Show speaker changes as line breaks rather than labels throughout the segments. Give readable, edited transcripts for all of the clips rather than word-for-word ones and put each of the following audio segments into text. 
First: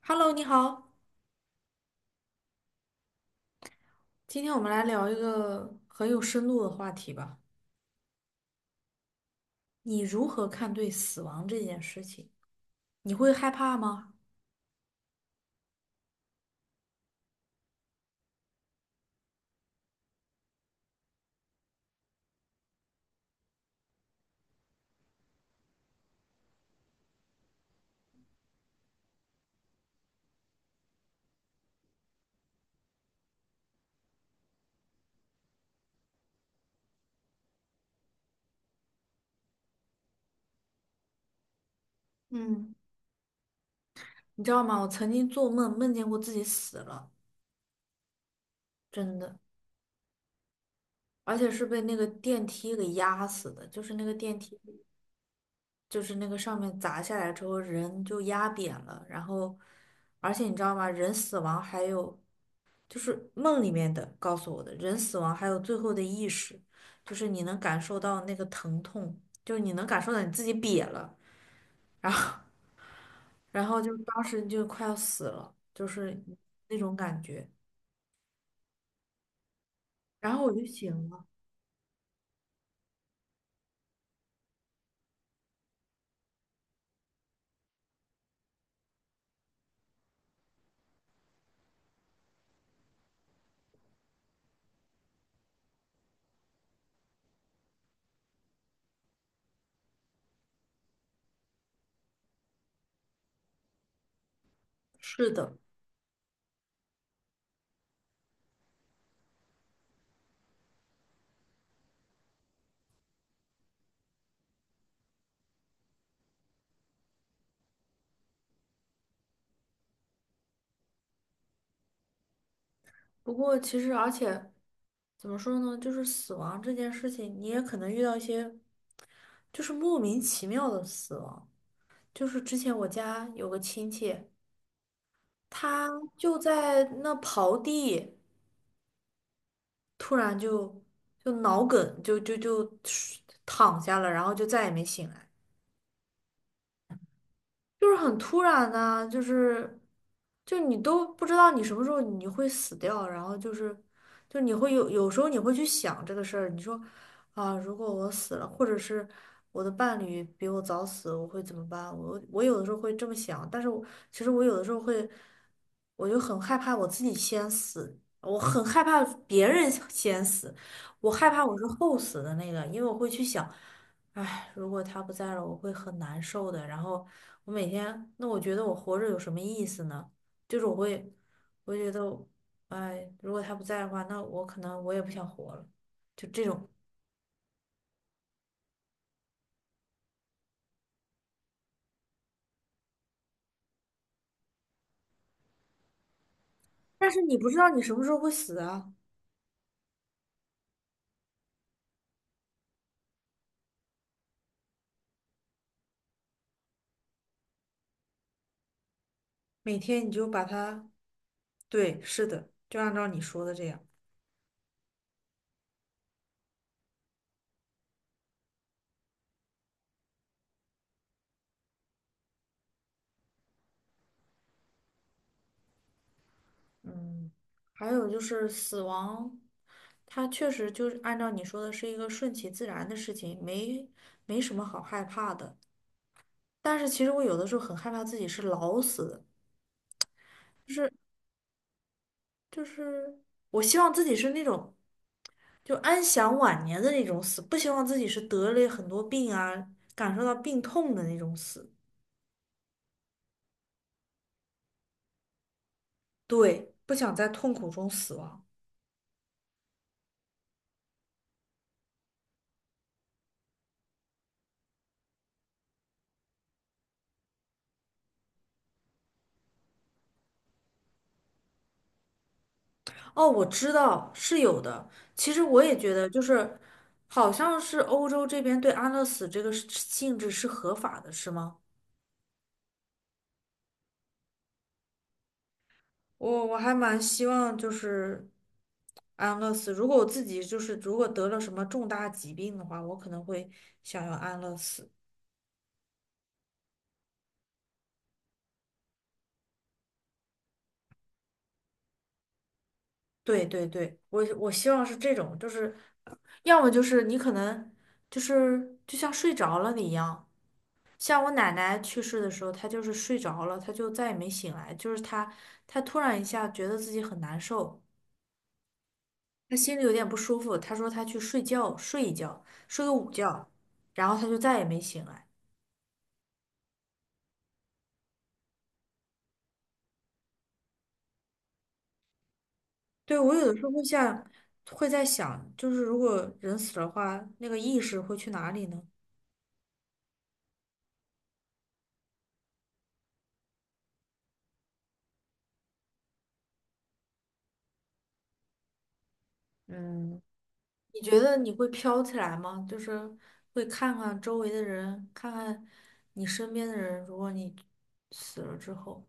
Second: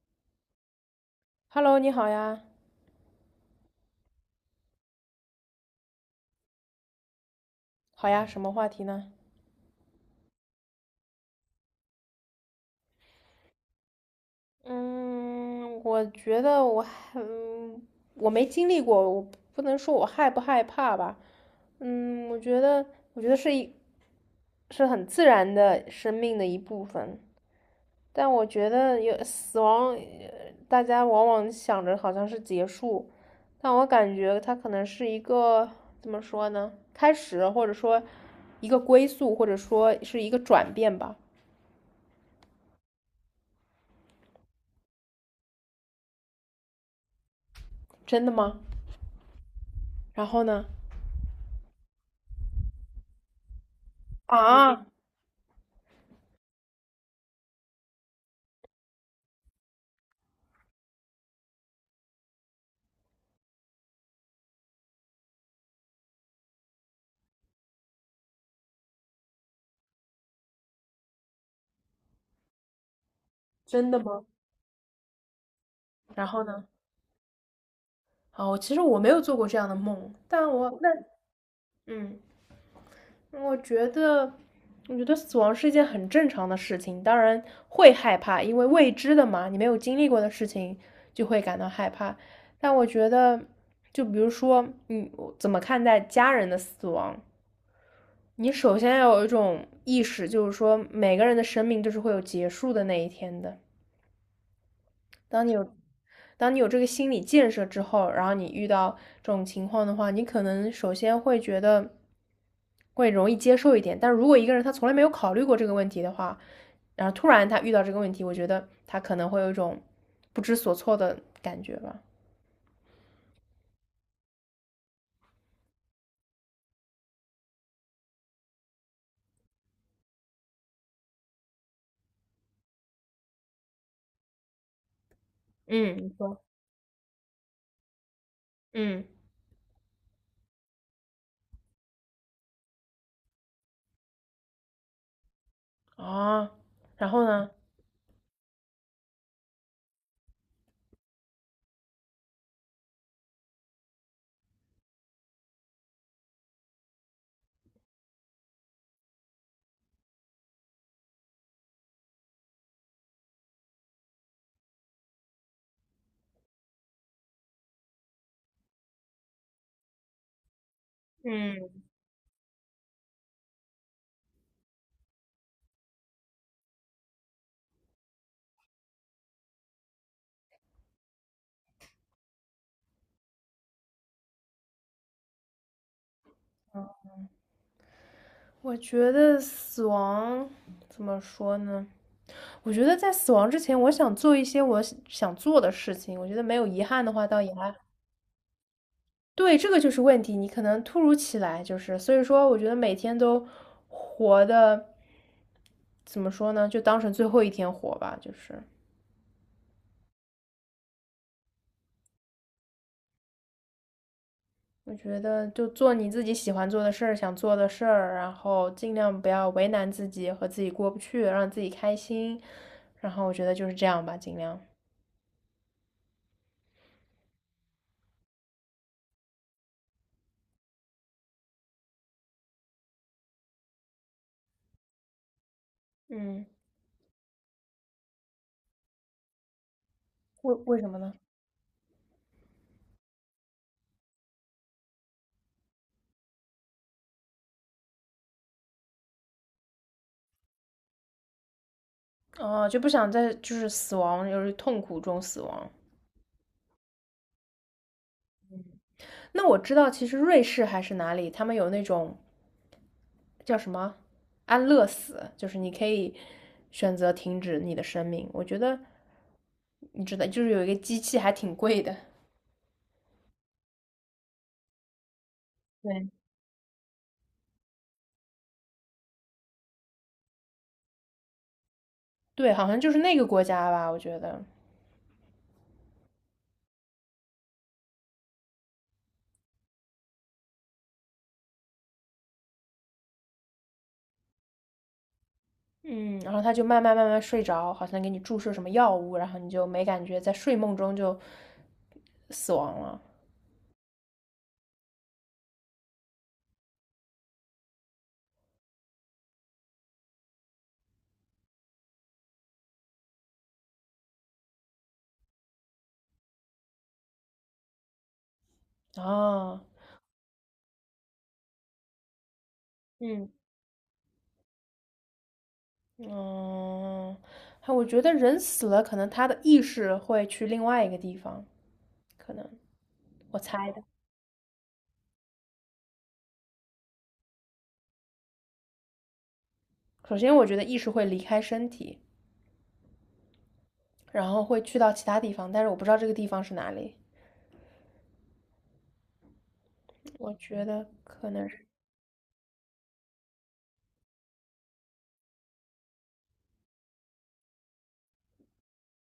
Hello,你好，
Hello，你好呀，
今天我们来聊一个很有深度的话题吧。
好呀，什么话题呢？
你如何看对死亡这件事情？你会害怕吗？
嗯，我觉得我还，我没经历过，我不能说我害不害怕吧。嗯，我觉得，我觉得是很自然的生命的一部分。但我觉得有死亡，大家往往想着好像是结束，但我感觉它可能是一个，怎么说呢？开始，或者说一个归宿，或者说是一个转变吧。
嗯，你知道吗？我曾经做梦梦见过自己死了，
真的吗？
真的，
然后呢？
而且是被那个电梯给压死的，就是那个电梯，
啊，
就是那个上面砸下来之后，人就压扁了，然后，而且你知道吗？人死亡还有就是梦里面的告诉我的，人死亡还有最后的意识，就是你能感受到那个疼痛，就是你能感受到你自己瘪了，然后然后
真
就
的
当
吗？
时就快要死了，就是
然后呢？
那种感觉。
哦，其实我没有做过这样的梦，
然后
但
我就
我那
醒了。
嗯，我觉得，我觉得死亡是一件很正常的事情，当然会害怕，因为未知的嘛，你没有经历过的事情就会感到害怕。但我觉得，就比如说你怎么看待家人的死亡，你首先要有一种意识，就是说每个人的生命都是会有结束的那一天的。
是
当你
的，
有当你有这个心理建设之后，然后你遇到这种情况的话，你可能首先会觉得会容易接受一点。但如果一个人他从来没有考虑过这个问题的话，然后突然他遇到这个问题，我觉得他可能会有一种不知所措的感觉吧。
不过其实而且怎么说呢，就是死亡这件事情，你也可能遇到一些就是莫名其妙的死亡。就是之前我家有个亲戚，
嗯，
他
你
就
说，
在那刨地。
嗯，
突然就脑梗，就躺下了，然后就再也没醒来。
啊，然后呢？
就是很突然啊，就是就你都不知道你什么时候你会死掉，然后就是就你会有时候你会去想这个事儿，你说啊，如果我死了，或者是我的伴侣比我早死，我会怎么办？我有的时候会这么想，但是我其实有的时候会，我就很害怕我自己先死。我很害怕别人先死，我害怕我是
嗯。
后死的那个，因为我会去想。唉，如果他不在了，我会很难受的。然后我每天，那我觉得我活着有什么意思呢？就是我会，我觉得唉，如果他不在的话，那我可能也不想活了。就这种，
我觉得死亡怎么说呢？我觉得在死亡之前，我想做一些我想做的事情。我觉得没有遗憾
但
的
是
话，
你
倒
不
也
知道
还
你什么时候会死啊。
对，这个就是问题。你可能突如其来，就是所以说，我觉得每天都活的怎么说呢？就当成最后一天活吧。就是
每天你就把它，对，是的，就按照你说的这样。
我觉得，就做你自己喜欢做的事儿，想做的事儿，然后尽量不要为难自己和自己过不去，让自己开心。然后我觉得就是这样吧，尽量。
嗯，还有就是死亡，它确实就是按照你说的是一个顺其自然的事情，没没什么好害怕的。
嗯。
但是其实我有的时候很害怕自己是老死的，
为
就
为什
是
么呢？
就是我希望自己是那种就安享晚年的那种死，不希望自己是得了很多病啊，感受到病痛的那种死。
哦，就不想在就是死亡，就是痛苦中死亡。
对，不想在痛苦中死亡。
那我知道，其实瑞士还是哪里，他们有那种叫什么安乐死，就是你可以选择停止你的生命。我觉得你知道，就是有一个机器还挺贵的
哦，我知道是有的。其实我也觉得，
对
就是好像是欧洲这边对安乐死这个是性质是合法的，是吗？
对，好像就是那个国家吧，我觉得。
我还蛮希望就是安乐死。如果我自己就是如果得了什么重大疾病的话，我可能会想要安乐死。
嗯，然后他就慢慢慢慢睡着，好像给你注射什么药物，然后你就没感觉，在睡梦中就死亡了。
对对对，我希望是这种，就是要么就是你可能就是就像睡着了你一样，像我奶奶去世的时候，她就是睡着了，她就再也没醒来，就是她突然一下觉得自己很难受，她
啊，
心里有点不舒服，她说她去睡觉睡一觉，睡个午
嗯。
觉，然后她就再也没醒来。
嗯，还我觉得人死了，可能他的意识会去另外一个地方，可能
对，我
我
有的时
猜
候会
的。
像，会在想，就是如果人死了的话，那个意识会去哪里呢？
首先，我觉得意识会离开身体，然后会去到其他地方，但是我不知道这个地方是哪里。
嗯，
我觉得
你觉
可
得
能
你
是
会飘起来吗？就是会看看周围的人，看看你身边的人，如果你死了之后。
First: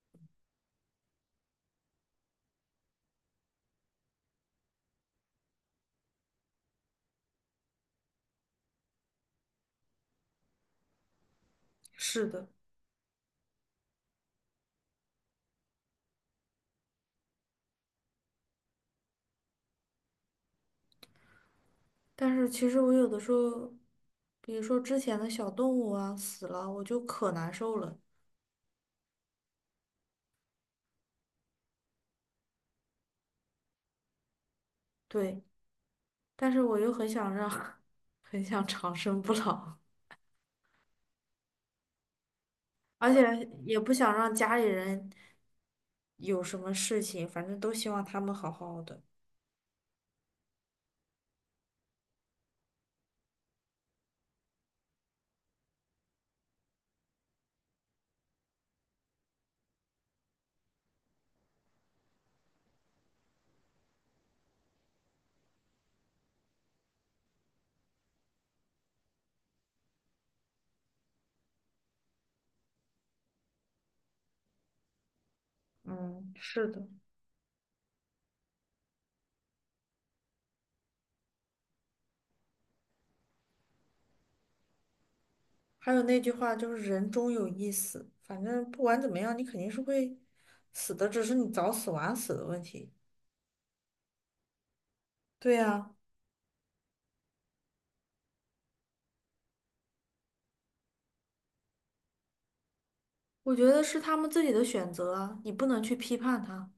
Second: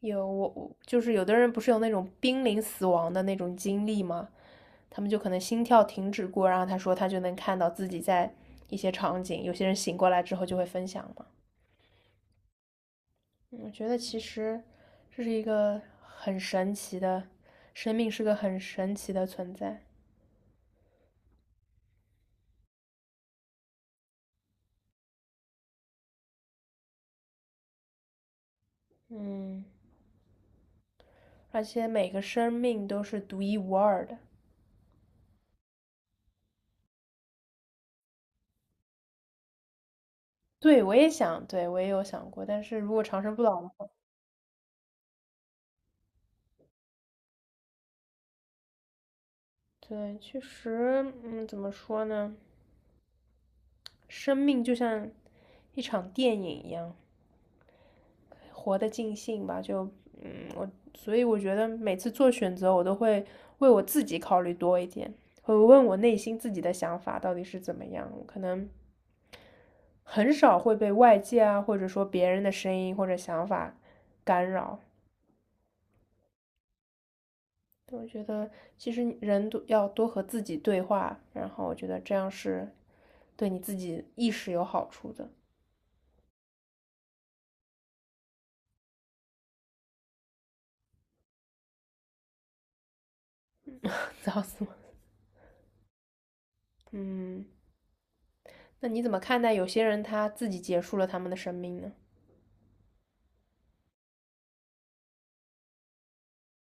有我就是有的人不是有那种濒临死亡的那种经历吗？他们就可能心跳停止过，然后他说他就能看到自己在一些场景，有些人醒过来之后就会分享嘛。
是的，
嗯我觉得其实这是一个很神奇的，生命是个很神奇的存在。
但是其实我有的时候，比如说之前的小动物啊死了，我就可难受了。
嗯，而且每个生命都是独一无二的。
对，但是我又很想让，很想长生不老，
对，我也想，对，我也有想过，但是如果
而
长生不
且
老的
也
话，
不想让家里人有什么事情，反正都希望他们好好的。
对，确实，嗯，怎么说呢？生命就像一场电影一样，活得尽兴吧，就嗯，我所以我觉得每次做选择，我都会为我自己考虑多一点，会问我内心自己的想法到底是怎么样，我可能很少会被外界啊，或者说别人的声音或者想法干扰。
嗯，是的。
我觉得其实人都要多和自己对话，然后我觉得这样是对你自己意识有好处的。
还有那句话就是"人终有一死"，反正不管怎么样，你肯定是会死的，只是你早死晚死的问题。
早死我！
对呀，
嗯，那你怎么看待有些人他自己结束了他们的生命呢？
我觉得是他们自己的选择啊，你不能去批判他。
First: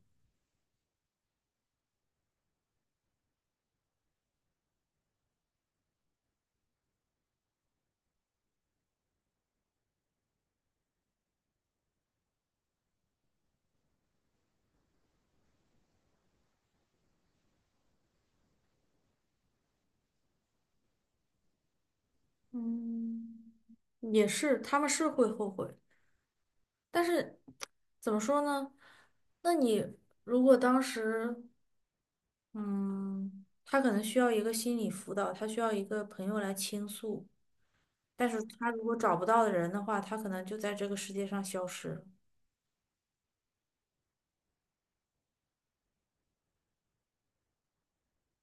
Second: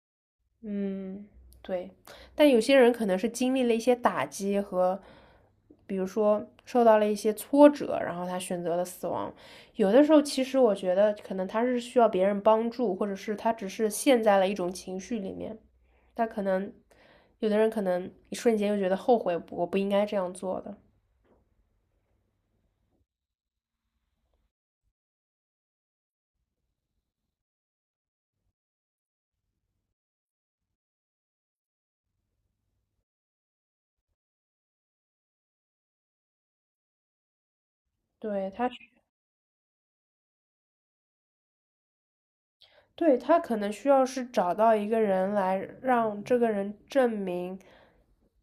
嗯，对，但有些人可能是经历了一些打击和，比如说受到了一些挫折，然后他选择了死亡。有的时候，其实我觉得可能他是需要别人帮助，或者是他只是陷在了一种情绪里面。他可能有的人可能一瞬间又觉得后悔，我不应该这样做的。
嗯，也是，他们是会后悔，但是怎么说呢？那你如果当时，嗯，他可能需要一个心理辅导，他需要一个朋友来倾诉。但是
对，
他如果找不到的人的话，他可能就在这个世界上消失了。
对，他可能需要是找到一个人来让这个人证明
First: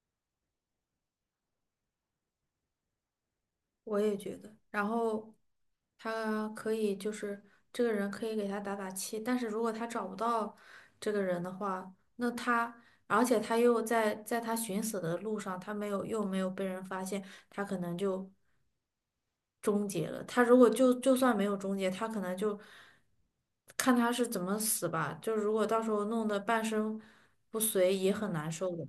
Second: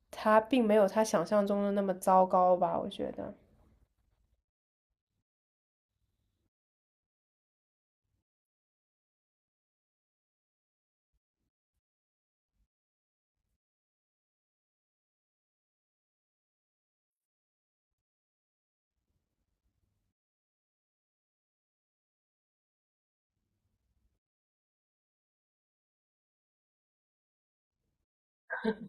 他并没有他想象中的那么糟糕吧，我觉得。
我也觉得，然后他可以就是这个人可以给他打打气，但是如果他找不到这个人的话，那他而且他又在他寻死的路上，他没有又没有被人发现，他可能就终结了。他如果就算没有终结，他可能就看他是怎么死吧。就如果到时候弄得半身不遂，也很难受的。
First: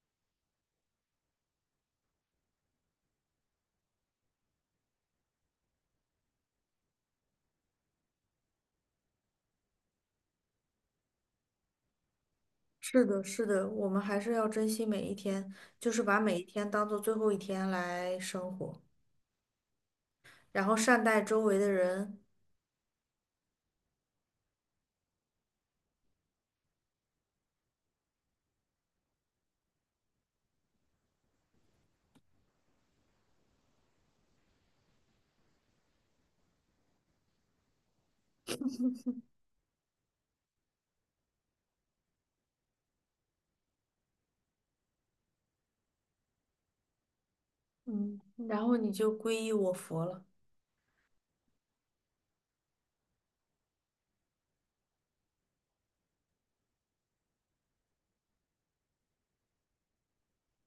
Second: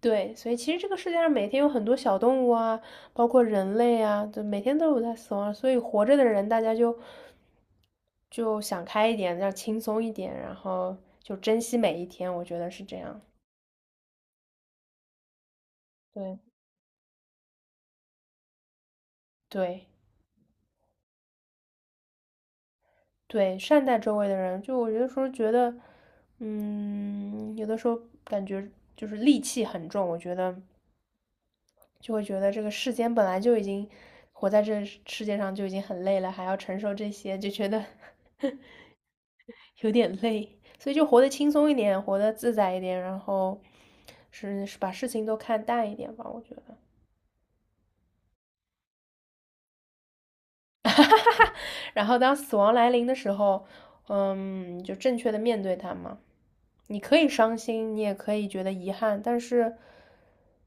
对，所以其实这个世界上每天有很多小动物啊，包括人类啊，就每天都有在死亡，所以活着的人大家就想开一点，要轻松一点，然后就珍惜每一天，我觉得是这
是
样。
的，是的，我们还是要珍惜每一天，就是把每
对，
一天当做最后一天来生活，
对
然后善待周围的人，
对，善待周围的人，就我有的时候觉得，嗯，有的时候感觉就是戾气很重，我觉得就会觉得这个世间本来就已经活在这世界上就已经很累了，还要承受这些，就觉得 有点累，所以就活得轻松一点，活得自在一点，然后是把事情都看淡一点吧，我觉得。
嗯，然后你就皈依我佛了。
然后当死亡来临的时候，就正确的面对它嘛。你可以伤心，你也可以觉得遗憾，但是，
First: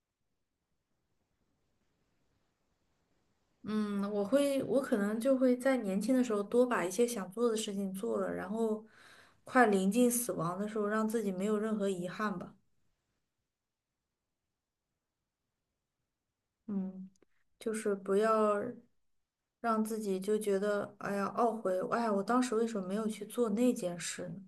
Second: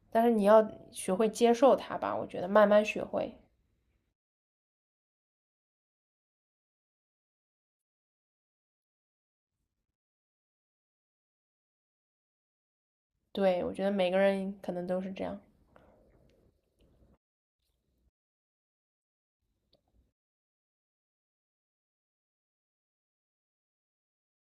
但是你要学会接受它吧。我觉得慢慢学会。
嗯，我会，我可能就会在年轻的时候多把一些想做的事情做了，然后快临近死亡的时候，让自己没有任何遗憾吧。
对，我觉得每个人可能都是这样。
嗯，就是不要让自己就觉得，哎呀，懊悔，哎呀，我当时为什么没有去做那件事呢？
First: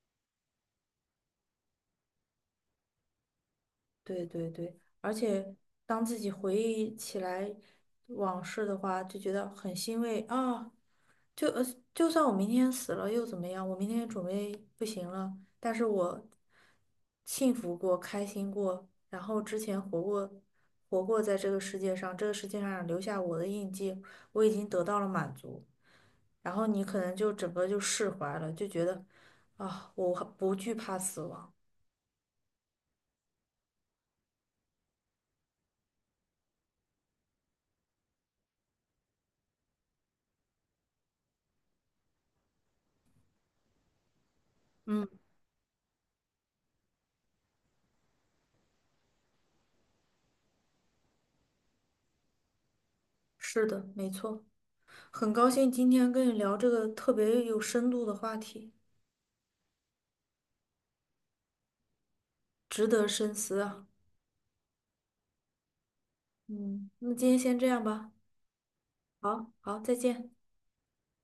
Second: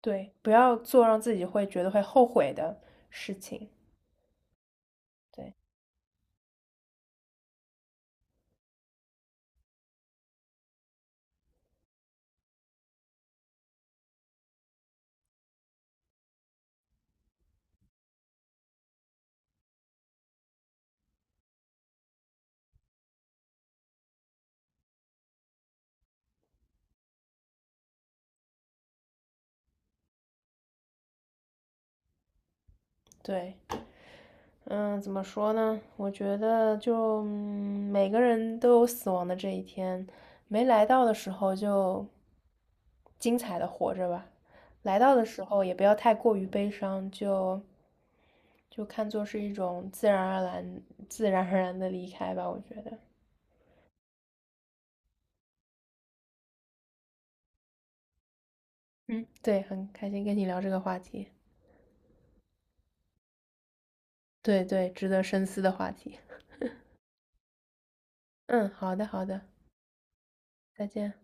对，不要做让自己会觉得会后悔的事情。
对对对，而且
对
当自己回忆起来往事的话，就觉得很欣慰啊。就就算我明天死了又怎么样？我明天准备不行了，但是我幸福过、开心过，然后之前活过、活过在这个世界上，这个世界上留下我的印记，我已经得到了满足。然后你可能就整个就释怀了，就觉得啊，我不惧怕死亡。
对，嗯，怎么说呢？我觉得就，每个人都有死亡的这一天，没来到的时候就精彩的活着吧，来到
嗯，
的时候也不要太过于悲伤，就看作是一种自然而然、自然而然的离开吧。我觉得，
是的，没错。很高兴今天跟你聊这个特别有深度的话题，
嗯，对，很开心跟你聊这个话题，
值得深思啊。
对对，值得深思的话题。
嗯，那今天先这样吧。
嗯，好的好的，
好，好，再见。
再见。